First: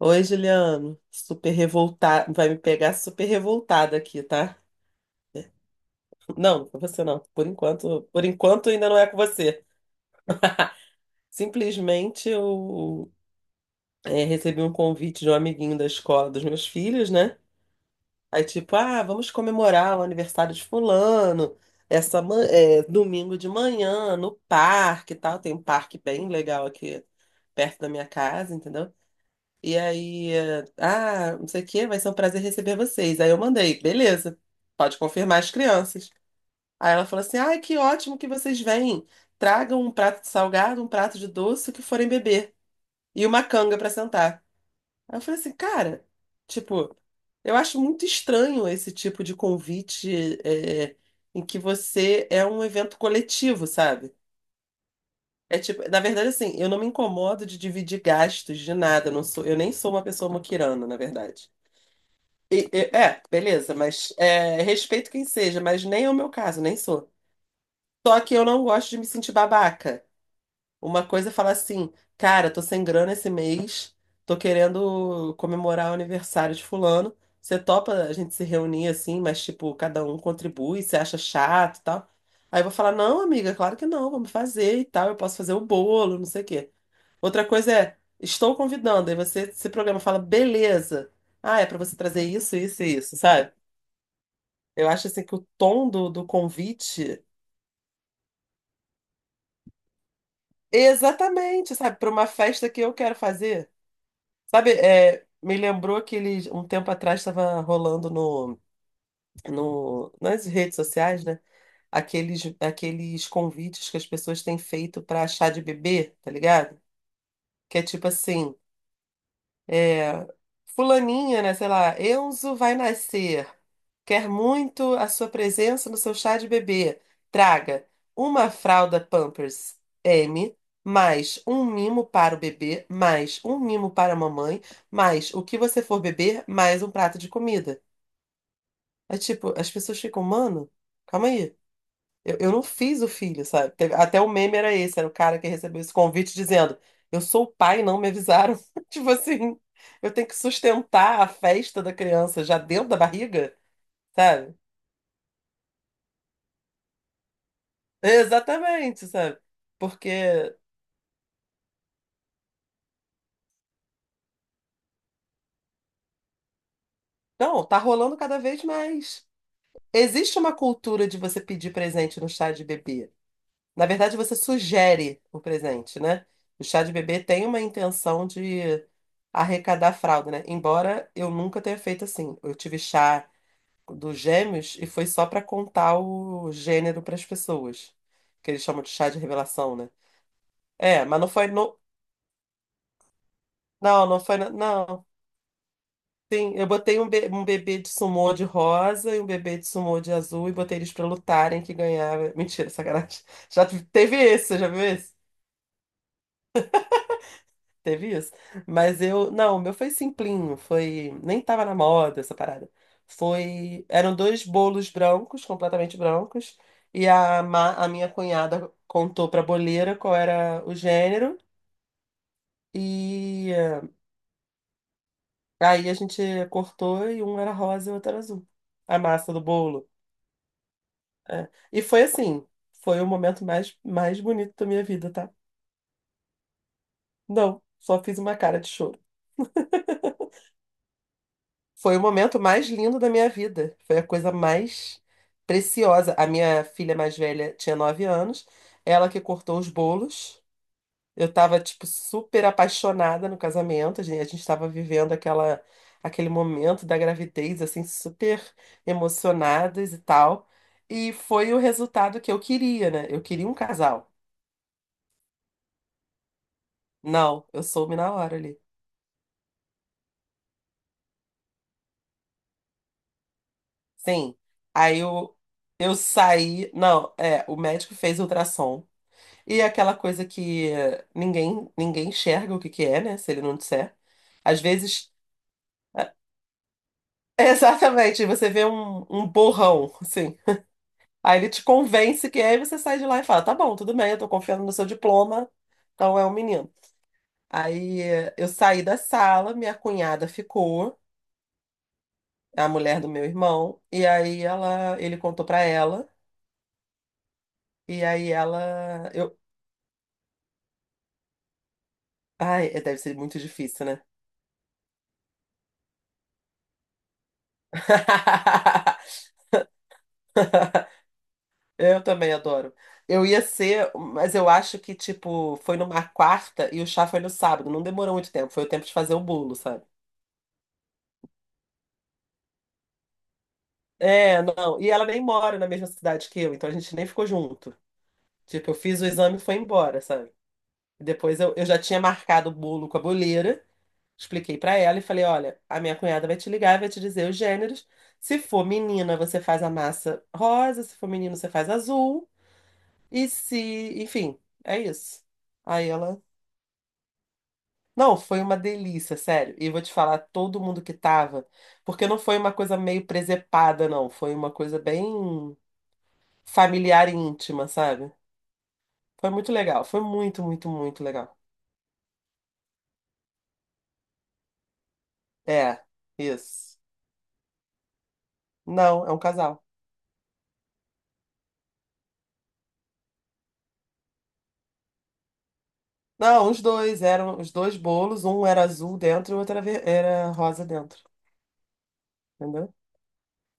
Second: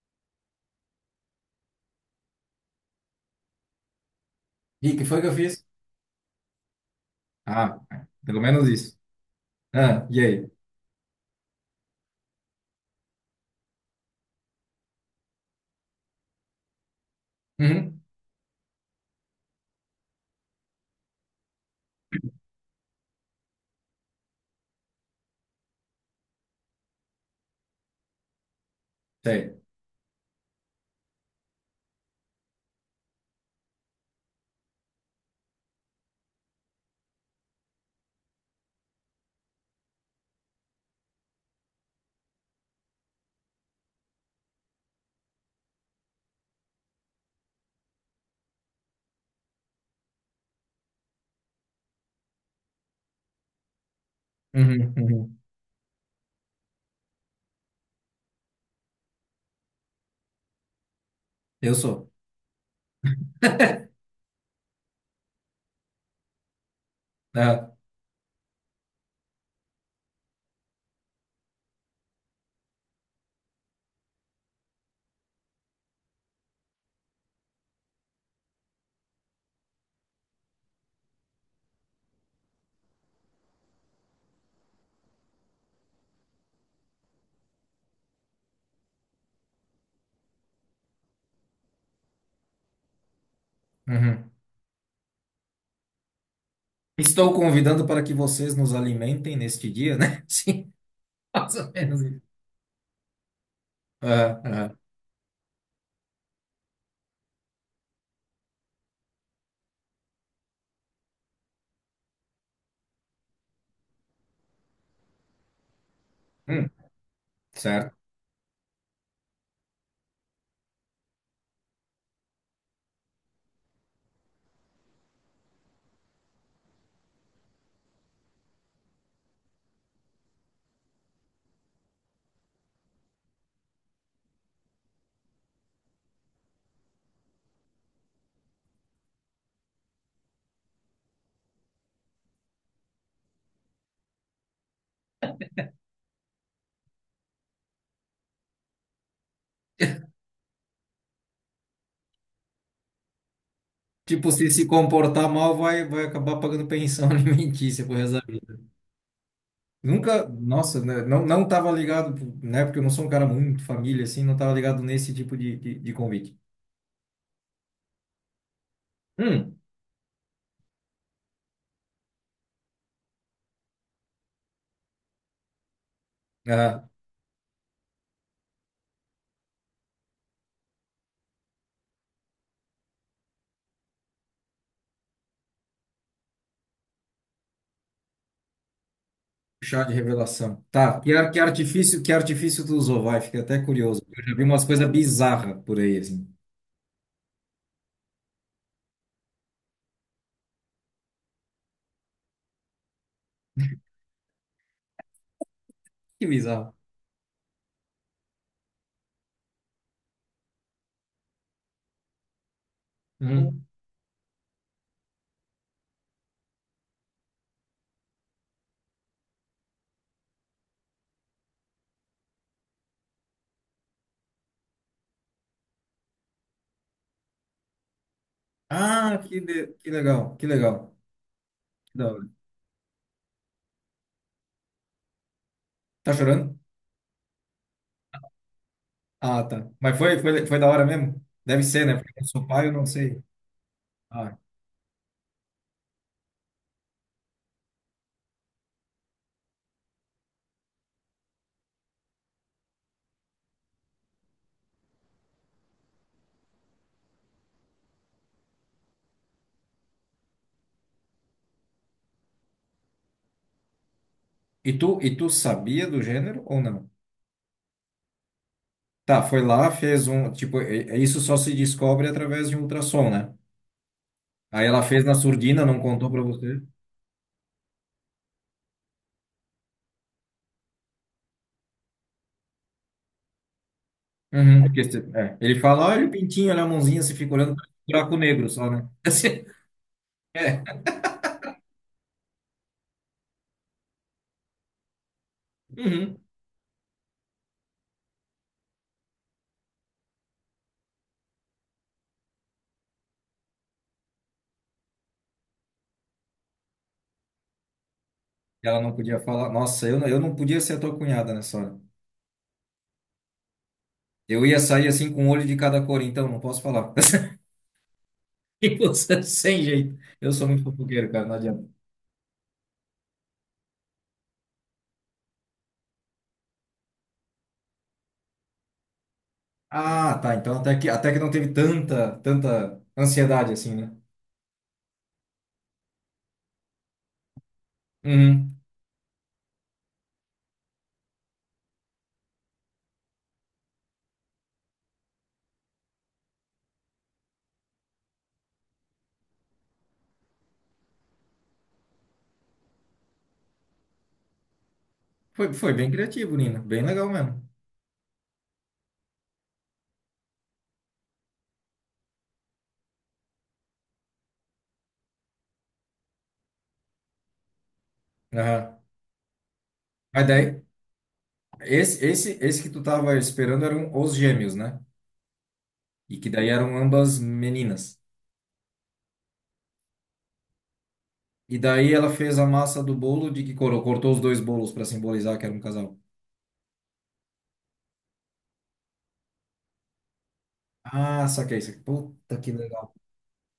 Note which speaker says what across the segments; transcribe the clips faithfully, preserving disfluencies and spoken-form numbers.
Speaker 1: Oi, Juliano. Super revoltada. Vai me pegar super revoltada aqui, tá?
Speaker 2: E que foi que eu fiz?
Speaker 1: Não, não é com você não. Por
Speaker 2: Ah,
Speaker 1: enquanto, por
Speaker 2: pelo menos
Speaker 1: enquanto ainda
Speaker 2: isso.
Speaker 1: não é com você.
Speaker 2: Ah, e aí?
Speaker 1: Simplesmente eu é, recebi um convite de um amiguinho da escola dos meus filhos, né?
Speaker 2: Uhum,
Speaker 1: Aí tipo, ah, vamos comemorar o aniversário de fulano, essa ma- é, domingo de manhã no parque, e tal. Tem um parque bem legal aqui perto da minha casa, entendeu?
Speaker 2: sei.
Speaker 1: E aí, eh, ah, não sei o quê, vai ser um prazer receber vocês. Aí eu mandei, beleza, pode confirmar as crianças. Aí ela falou assim: ai, que ótimo que vocês vêm. Tragam um prato de salgado, um prato de doce, o que forem beber. E uma canga pra sentar. Aí eu falei assim, cara, tipo, eu acho muito estranho esse tipo de convite, eh, em que você é um evento coletivo, sabe?
Speaker 2: Uhum, uhum.
Speaker 1: É tipo, na verdade, assim, eu não me incomodo de dividir gastos de nada. Eu Não sou, eu nem sou uma pessoa moquirana, na verdade.
Speaker 2: Eu sou.
Speaker 1: E- e- é, beleza, mas é, respeito quem seja, mas nem é o meu caso, nem sou.
Speaker 2: Ah,
Speaker 1: Só que eu não gosto de me sentir babaca. Uma coisa é falar assim, cara, tô sem grana esse mês, tô querendo comemorar o aniversário de fulano. Você topa a gente se reunir assim, mas tipo, cada um contribui, você acha chato e tal. Aí eu vou falar, não, amiga, claro que não, vamos fazer e tal, eu posso fazer o bolo, não sei o quê. Outra coisa é, estou convidando, aí você se programa, fala, beleza. Ah, é pra você trazer isso, isso e isso, sabe?
Speaker 2: uhum.
Speaker 1: Eu acho assim que o tom do, do convite
Speaker 2: Estou convidando para que vocês nos alimentem neste dia, né? Sim,
Speaker 1: é
Speaker 2: mais ou
Speaker 1: exatamente, sabe,
Speaker 2: menos
Speaker 1: para
Speaker 2: isso.
Speaker 1: uma festa que eu quero fazer.
Speaker 2: Ah,
Speaker 1: Sabe,
Speaker 2: ah.
Speaker 1: é, me lembrou que ele, um tempo atrás estava rolando no, no, nas redes sociais, né? Aqueles, aqueles convites que as pessoas têm feito para chá de bebê, tá
Speaker 2: Hum,
Speaker 1: ligado? Que é
Speaker 2: certo.
Speaker 1: tipo assim. É, Fulaninha, né? Sei lá, Enzo vai nascer. Quer muito a sua presença no seu chá de bebê. Traga uma fralda Pampers M, mais um mimo para o bebê, mais um mimo para a mamãe, mais o que você for beber, mais um prato de comida. É tipo, as pessoas ficam, mano, calma aí. Eu, eu não fiz o filho, sabe? Teve- até o meme era esse, era o cara que recebeu esse convite dizendo: eu sou o pai, não me avisaram. Tipo assim, eu tenho que sustentar a festa da criança já dentro da barriga,
Speaker 2: Tipo, se
Speaker 1: sabe?
Speaker 2: se comportar mal, vai, vai acabar pagando pensão alimentícia por resto da vida.
Speaker 1: Exatamente, sabe?
Speaker 2: Nunca,
Speaker 1: Porque,
Speaker 2: nossa, né, não, não tava ligado, né? Porque eu não sou um cara muito família, assim, não tava ligado nesse tipo de, de, de convite.
Speaker 1: não, tá rolando cada vez mais.
Speaker 2: Hum,
Speaker 1: Existe uma cultura de você pedir presente no chá de bebê. Na verdade, você sugere o presente, né? O chá
Speaker 2: ah.
Speaker 1: de bebê tem uma intenção de arrecadar fralda, né? Embora eu nunca tenha feito assim. Eu tive chá dos gêmeos e foi só para contar o gênero para as pessoas, que eles chamam de chá de revelação,
Speaker 2: Chá
Speaker 1: né?
Speaker 2: de revelação. Tá,
Speaker 1: É,
Speaker 2: que,
Speaker 1: mas não
Speaker 2: ar- que
Speaker 1: foi no...
Speaker 2: artifício, que artifício tu usou? Vai, fiquei até curioso.
Speaker 1: Não, não
Speaker 2: Eu já
Speaker 1: foi...
Speaker 2: vi
Speaker 1: no-
Speaker 2: umas coisas
Speaker 1: Não.
Speaker 2: bizarras por aí, assim.
Speaker 1: Sim, eu botei um, be- um bebê de sumô de rosa e um bebê de sumô de azul e botei eles para lutarem que ganhava. Mentira, sacanagem. Já teve esse, você já viu esse?
Speaker 2: Que bizarro.
Speaker 1: Teve isso. Mas eu. Não, o meu foi simplinho. Foi. Nem tava na moda essa parada.
Speaker 2: Uhum.
Speaker 1: Foi. Eram dois bolos brancos, completamente brancos. E a, ma- a minha cunhada contou pra boleira qual era o gênero. E eh, Aí a gente cortou e um era rosa e o outro era azul. A
Speaker 2: Ah,
Speaker 1: massa
Speaker 2: que,
Speaker 1: do
Speaker 2: de-
Speaker 1: bolo.
Speaker 2: que legal, que legal.
Speaker 1: É. E
Speaker 2: Que
Speaker 1: foi
Speaker 2: da hora.
Speaker 1: assim. Foi o momento mais, mais bonito da minha vida, tá?
Speaker 2: Tá chorando?
Speaker 1: Não, só fiz uma cara de choro.
Speaker 2: Ah, tá. Mas foi, foi, foi da hora mesmo? Deve ser, né?
Speaker 1: Foi o
Speaker 2: Porque eu
Speaker 1: momento
Speaker 2: sou
Speaker 1: mais
Speaker 2: pai, eu não
Speaker 1: lindo da
Speaker 2: sei.
Speaker 1: minha vida. Foi a coisa
Speaker 2: Ah.
Speaker 1: mais preciosa. A minha filha mais velha tinha nove anos, ela que cortou os bolos. Eu tava, tipo, super apaixonada no casamento. A gente, a gente tava vivendo aquela, aquele momento da gravidez, assim, super emocionadas e tal. E foi o resultado que eu queria, né? Eu queria um casal.
Speaker 2: E tu, e tu sabia do gênero ou não?
Speaker 1: Não, eu soube na hora ali.
Speaker 2: Tá, foi lá, fez um. Tipo, é- é isso só se descobre através de um ultrassom, né?
Speaker 1: Sim.
Speaker 2: Aí ela
Speaker 1: Aí
Speaker 2: fez na
Speaker 1: eu,
Speaker 2: surdina, não
Speaker 1: eu
Speaker 2: contou pra você.
Speaker 1: saí. Não, é, o médico fez ultrassom. E é aquela coisa que eh, ninguém ninguém enxerga o que que é, né? Se ele não disser. Às
Speaker 2: Uhum, porque se-
Speaker 1: vezes,
Speaker 2: é, ele fala, olha o
Speaker 1: é,
Speaker 2: pintinho, olha a mãozinha, você fica olhando para um buraco
Speaker 1: exatamente,
Speaker 2: negro
Speaker 1: você vê
Speaker 2: só, né?
Speaker 1: um, um
Speaker 2: Assim,
Speaker 1: borrão, assim.
Speaker 2: é.
Speaker 1: Aí ele te convence que é, e você sai de lá e fala: tá bom, tudo bem, eu tô confiando no seu diploma, então
Speaker 2: Uhum.
Speaker 1: é um menino. Aí eh, eu saí da sala, minha cunhada ficou, a mulher do meu irmão, e aí ela, ele contou pra ela, e aí
Speaker 2: Ela não
Speaker 1: ela,
Speaker 2: podia
Speaker 1: eu,
Speaker 2: falar. Nossa, eu, não- eu não podia ser a tua cunhada nessa hora.
Speaker 1: ai, deve ser muito difícil, né?
Speaker 2: Eu ia sair assim com um olho de cada cor, então não posso falar. E você sem jeito. Eu sou muito fofoqueiro, cara, não adianta.
Speaker 1: Eu também adoro. Eu ia ser, mas eu acho que, tipo, foi numa quarta e o chá foi no sábado. Não demorou muito tempo, foi o tempo de fazer o bolo, sabe?
Speaker 2: Ah, tá. Então até que, até que não teve tanta, tanta ansiedade assim, né?
Speaker 1: É, não. E ela nem mora na mesma cidade que eu, então a gente nem ficou junto.
Speaker 2: Uhum.
Speaker 1: Tipo, eu fiz o exame e foi embora, sabe? Depois eu, eu já tinha marcado o bolo com a boleira, expliquei pra ela e falei: olha, a minha cunhada vai te ligar, e vai te dizer os gêneros. Se for menina, você faz a massa rosa, se for menino, você faz azul. E se, enfim, é isso.
Speaker 2: Foi, foi
Speaker 1: Aí
Speaker 2: bem
Speaker 1: ela
Speaker 2: criativo, Nina. Bem legal mesmo.
Speaker 1: Não, foi uma delícia, sério. E vou te falar, todo mundo que tava, porque não foi uma coisa meio presepada, não. Foi uma coisa bem familiar e íntima, sabe?
Speaker 2: Aham.
Speaker 1: Foi muito legal. Foi
Speaker 2: Mas
Speaker 1: muito,
Speaker 2: daí,
Speaker 1: muito, muito legal.
Speaker 2: esse, esse, esse que tu tava esperando eram os gêmeos, né?
Speaker 1: É,
Speaker 2: E que daí eram
Speaker 1: isso.
Speaker 2: ambas meninas.
Speaker 1: Não, é um casal.
Speaker 2: E daí ela fez a massa do bolo de que cor? Ela cortou os dois bolos para simbolizar que era um casal.
Speaker 1: Não, os dois eram os dois bolos, um era azul dentro e o outro era, ver- era rosa dentro.
Speaker 2: Ah, saquei isso. Puta que
Speaker 1: Entendeu?
Speaker 2: legal.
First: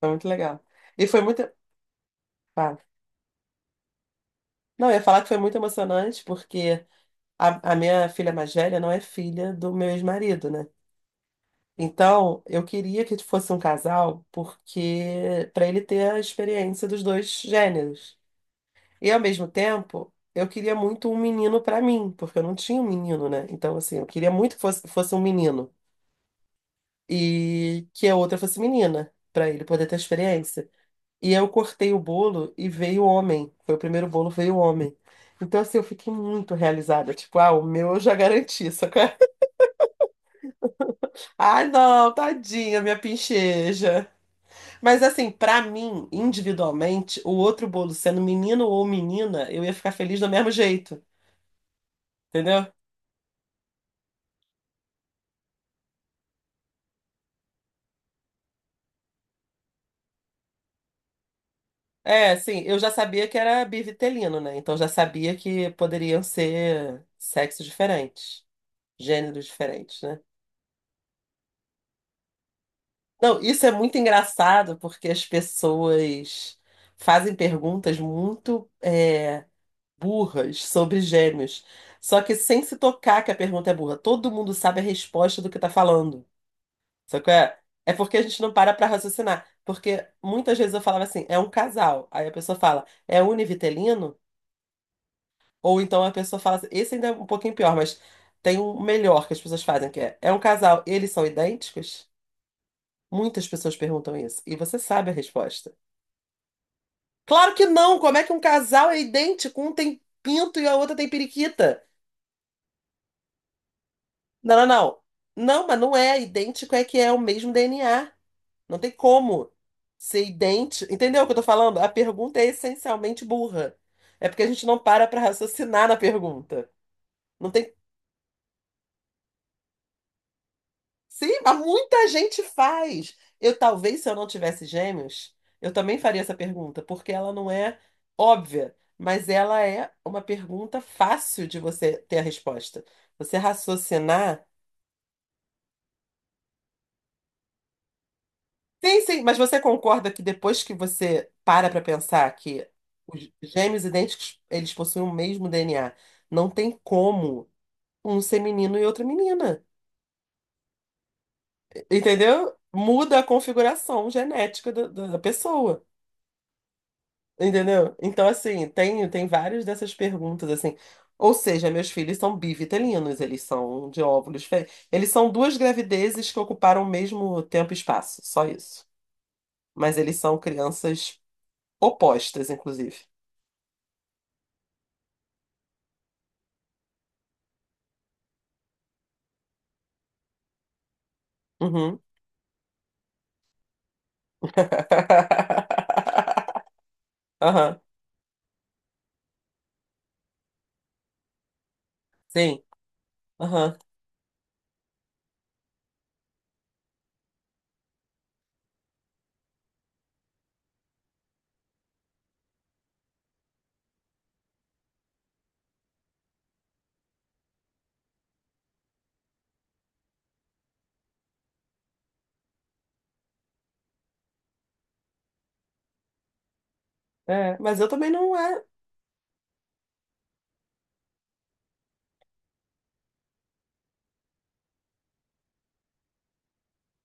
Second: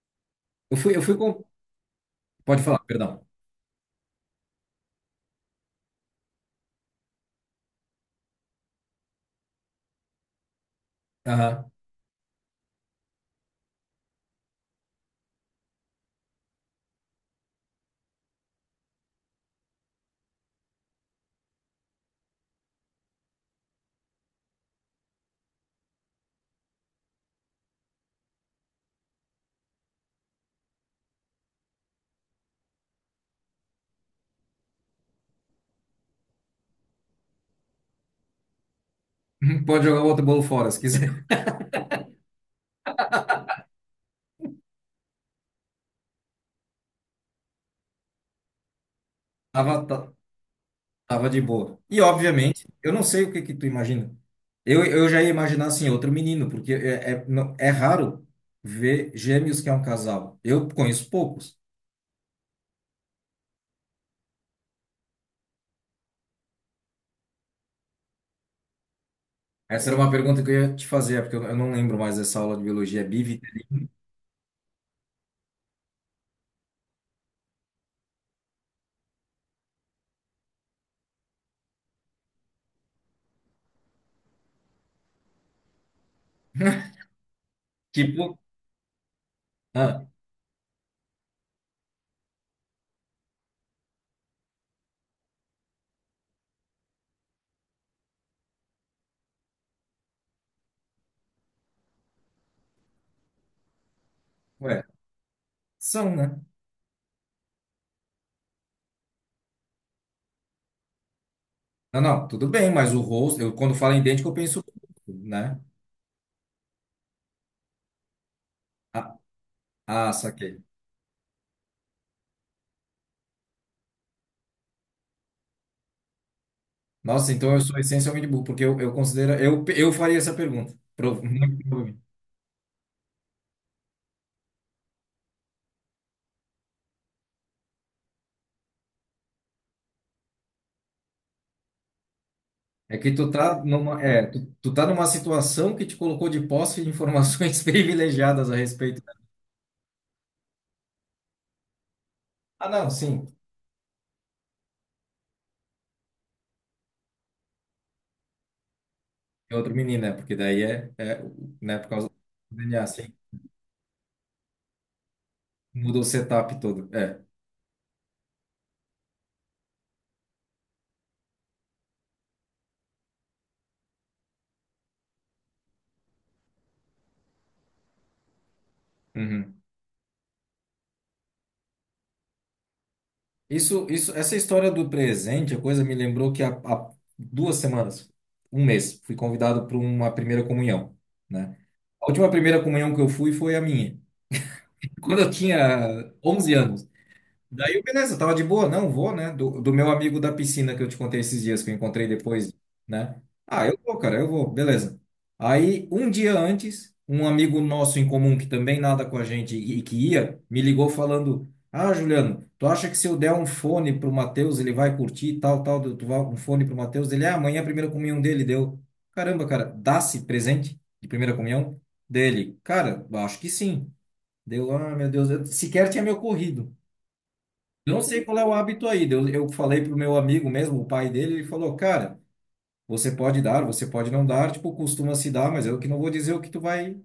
Speaker 1: Foi muito legal.
Speaker 2: Eu fui, eu
Speaker 1: E
Speaker 2: fui
Speaker 1: foi muito.
Speaker 2: com. Pode falar,
Speaker 1: Ah,
Speaker 2: perdão.
Speaker 1: não, eu ia falar que foi muito emocionante, porque a, a minha filha mais velha não é filha do meu ex-marido, né?
Speaker 2: Aham.
Speaker 1: Então, eu queria que fosse um casal porque para ele ter a experiência dos dois gêneros. E ao mesmo tempo, eu queria muito um menino para mim, porque eu não tinha um menino, né? Então, assim, eu queria muito que fosse, fosse um menino e que a outra fosse menina, para ele poder ter a experiência. E eu cortei o bolo e veio homem. Foi o primeiro bolo, veio homem. Então, assim, eu fiquei muito realizada. Tipo, ah, o meu eu já garanti, só que...
Speaker 2: Pode jogar o outro bolo fora, se quiser.
Speaker 1: Ai, não, tadinha, minha pincheja. Mas assim, pra mim, individualmente, o outro bolo sendo menino ou menina, eu ia
Speaker 2: Tava,
Speaker 1: ficar
Speaker 2: ta-
Speaker 1: feliz do mesmo jeito,
Speaker 2: tava de boa. E obviamente,
Speaker 1: entendeu?
Speaker 2: eu não sei o que que tu imagina. Eu, eu já ia imaginar assim, outro menino, porque é, é, não- é raro ver gêmeos que é um casal. Eu conheço poucos.
Speaker 1: É, assim, eu já sabia que era bivitelino, né? Então já sabia que poderiam ser sexos diferentes, gêneros
Speaker 2: Essa era
Speaker 1: diferentes,
Speaker 2: uma
Speaker 1: né?
Speaker 2: pergunta que eu ia te fazer, é porque eu eu não lembro mais dessa aula de biologia. É bivi.
Speaker 1: Não, isso é muito engraçado porque as pessoas fazem perguntas muito é, burras sobre gêmeos, só que sem se tocar que a pergunta é burra. Todo mundo sabe a resposta do que tá falando. Só que é, É porque a
Speaker 2: Tipo,
Speaker 1: gente não para pra raciocinar.
Speaker 2: ah,
Speaker 1: Porque muitas vezes eu falava assim, é um casal. Aí a pessoa fala, é univitelino? Ou então a pessoa fala assim, esse ainda é um pouquinho pior, mas tem um melhor que as pessoas fazem, que é, é um casal, eles são idênticos? Muitas pessoas perguntam isso. E você
Speaker 2: ué,
Speaker 1: sabe a resposta.
Speaker 2: são, né?
Speaker 1: Claro que não! Como é que um casal é idêntico? Um tem pinto e a outra tem periquita.
Speaker 2: Não, não, tudo bem, mas o rosto, eu quando falo em idêntico, eu
Speaker 1: Não,
Speaker 2: penso,
Speaker 1: não, não.
Speaker 2: né?
Speaker 1: Não, mas não é idêntico, é que é o mesmo D N A. Não tem
Speaker 2: Ah,
Speaker 1: como
Speaker 2: ah,
Speaker 1: ser
Speaker 2: saquei.
Speaker 1: idêntico. Entendeu o que eu tô falando? A pergunta é essencialmente burra. É porque a gente não para pra raciocinar na pergunta.
Speaker 2: Nossa,
Speaker 1: Não
Speaker 2: então eu
Speaker 1: tem.
Speaker 2: sou essencialmente burro, porque eu, eu considero, eu, eu faria essa pergunta. Prov-
Speaker 1: Sim,
Speaker 2: muito
Speaker 1: mas
Speaker 2: provavelmente.
Speaker 1: muita gente faz. Eu talvez, se eu não tivesse gêmeos, eu também faria essa pergunta, porque ela não é óbvia, mas ela é uma pergunta fácil de você ter a resposta.
Speaker 2: É que tu
Speaker 1: Você
Speaker 2: tá numa, é, tu,
Speaker 1: raciocinar.
Speaker 2: tu tá numa situação que te colocou de posse de informações privilegiadas a
Speaker 1: Sim,
Speaker 2: respeito.
Speaker 1: sim, mas você concorda que depois que você para para pensar
Speaker 2: Ah,
Speaker 1: que
Speaker 2: não, sim,
Speaker 1: os gêmeos idênticos, eles possuem o mesmo D N A, não tem como um ser menino e outra
Speaker 2: é
Speaker 1: menina,
Speaker 2: outro menino, né? Porque daí é, é, né, por causa do
Speaker 1: entendeu?
Speaker 2: D N A, sim.
Speaker 1: Muda a configuração genética do- do- da pessoa,
Speaker 2: Mudou o setup todo. É.
Speaker 1: entendeu? Então, assim, tem, tem várias dessas perguntas, assim. Ou seja, meus filhos são bivitelinos, eles são de óvulos diferentes. Eles são duas gravidezes que ocuparam o mesmo tempo e espaço, só isso.
Speaker 2: Uhum.
Speaker 1: Mas eles são crianças opostas, inclusive.
Speaker 2: Isso, isso, essa história do presente, a coisa me lembrou que há, há duas semanas, um mês, fui convidado para uma primeira comunhão, né?
Speaker 1: Uhum.
Speaker 2: A última primeira comunhão que eu fui foi a minha. Quando eu tinha onze anos. Daí,
Speaker 1: Aham,
Speaker 2: eu, beleza, tava de boa, não vou, né? Do, do meu amigo da piscina que eu te contei esses dias, que eu encontrei depois,
Speaker 1: sim.
Speaker 2: né? Ah, eu
Speaker 1: Aham.
Speaker 2: vou, cara, eu vou, beleza. Aí, um dia antes, um amigo nosso em comum que também nada com a gente e, e que ia, me ligou falando: ah, Juliano, tu acha que se eu der um fone pro Matheus, ele vai curtir e tal, tal, tu vai um fone pro Matheus? Ele, ah, amanhã é a primeira comunhão dele deu. Caramba, cara, dá-se presente de primeira comunhão dele? Cara, acho que sim. Deu, ah, meu Deus, eu sequer tinha me ocorrido.
Speaker 1: É, mas eu
Speaker 2: Eu não
Speaker 1: também
Speaker 2: sei
Speaker 1: não
Speaker 2: qual é o
Speaker 1: é.
Speaker 2: hábito aí. Eu, eu falei pro meu amigo mesmo, o pai dele, ele falou, cara, você pode dar, você pode não dar, tipo, costuma se dar, mas eu que não vou dizer o que tu vai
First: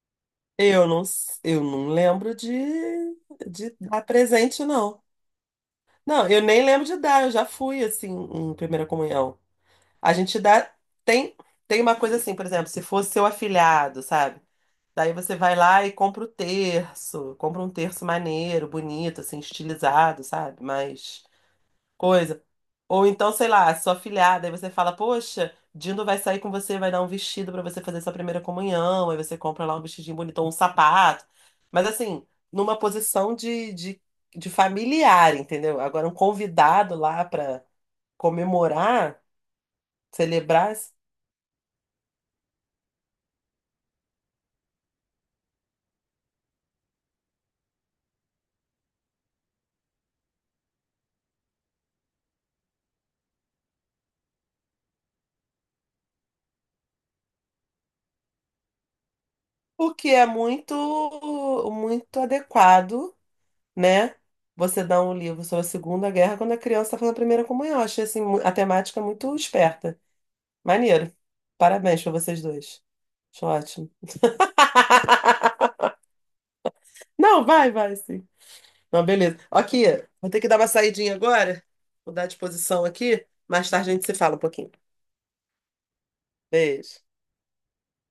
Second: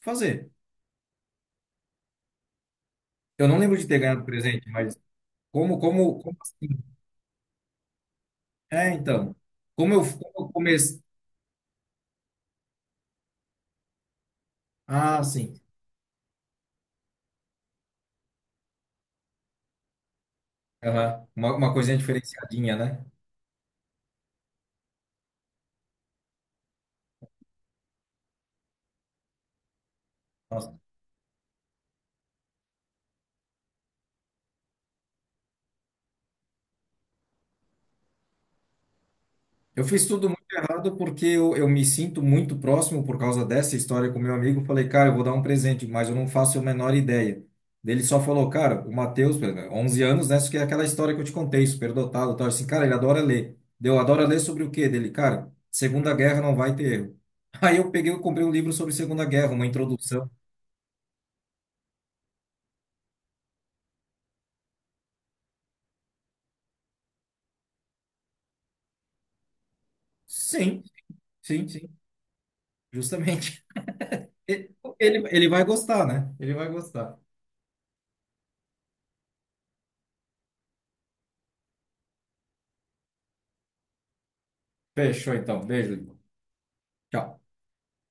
Speaker 2: fazer.
Speaker 1: Eu não, s- eu não lembro de,
Speaker 2: Eu não
Speaker 1: de
Speaker 2: lembro de ter
Speaker 1: dar
Speaker 2: ganhado
Speaker 1: presente,
Speaker 2: presente, mas
Speaker 1: não.
Speaker 2: como, como,
Speaker 1: Não,
Speaker 2: como
Speaker 1: eu nem
Speaker 2: assim?
Speaker 1: lembro de dar, eu já fui assim em primeira
Speaker 2: É, então,
Speaker 1: comunhão.
Speaker 2: como eu,
Speaker 1: A gente
Speaker 2: como eu
Speaker 1: dá.
Speaker 2: comecei...
Speaker 1: Tem, Tem uma coisa assim, por exemplo, se fosse seu afilhado, sabe? Daí
Speaker 2: Ah,
Speaker 1: você
Speaker 2: sim.
Speaker 1: vai lá e compra o terço, compra um terço maneiro, bonito, assim, estilizado, sabe? Mas.
Speaker 2: Aham. Uma, uma coisinha
Speaker 1: Coisa.
Speaker 2: diferenciadinha, né?
Speaker 1: Ou então, sei lá, sua afilhada, aí você fala, poxa, Dindo vai sair com você, vai dar um vestido pra você fazer sua primeira comunhão, aí você compra lá um vestidinho bonito, ou um
Speaker 2: Nossa,
Speaker 1: sapato. Mas assim, numa posição de, de, de familiar, entendeu? Agora, um convidado lá pra comemorar,
Speaker 2: eu fiz tudo muito
Speaker 1: celebrar,
Speaker 2: errado porque eu, eu me sinto muito próximo por causa dessa história com meu amigo. Falei, cara, eu vou dar um presente, mas eu não faço a menor ideia. Daí ele só falou, cara, o Matheus, onze anos, né? Isso que é aquela história que eu te contei, superdotado, tal. Assim, cara, ele adora ler. Deu, adora ler sobre o quê? Dele, cara, Segunda Guerra não vai ter erro. Aí eu peguei e comprei um livro sobre Segunda Guerra, uma
Speaker 1: o que é
Speaker 2: introdução.
Speaker 1: muito, muito adequado, né? Você dá um livro sobre a Segunda Guerra quando a criança está fazendo a primeira comunhão. Eu Achei assim, mu- a temática muito esperta.
Speaker 2: Sim,
Speaker 1: Maneiro.
Speaker 2: sim, sim,
Speaker 1: Parabéns pra vocês dois. Acho
Speaker 2: justamente.
Speaker 1: ótimo.
Speaker 2: Ele, ele vai gostar, né? Ele vai gostar.
Speaker 1: Não, vai, vai, sim. Não, beleza. Aqui, vou ter que dar uma saidinha agora. Vou dar disposição aqui. Mais tarde a gente se fala um pouquinho.
Speaker 2: Fechou, então. Beijo. Irmão.
Speaker 1: Beijo.
Speaker 2: Tchau.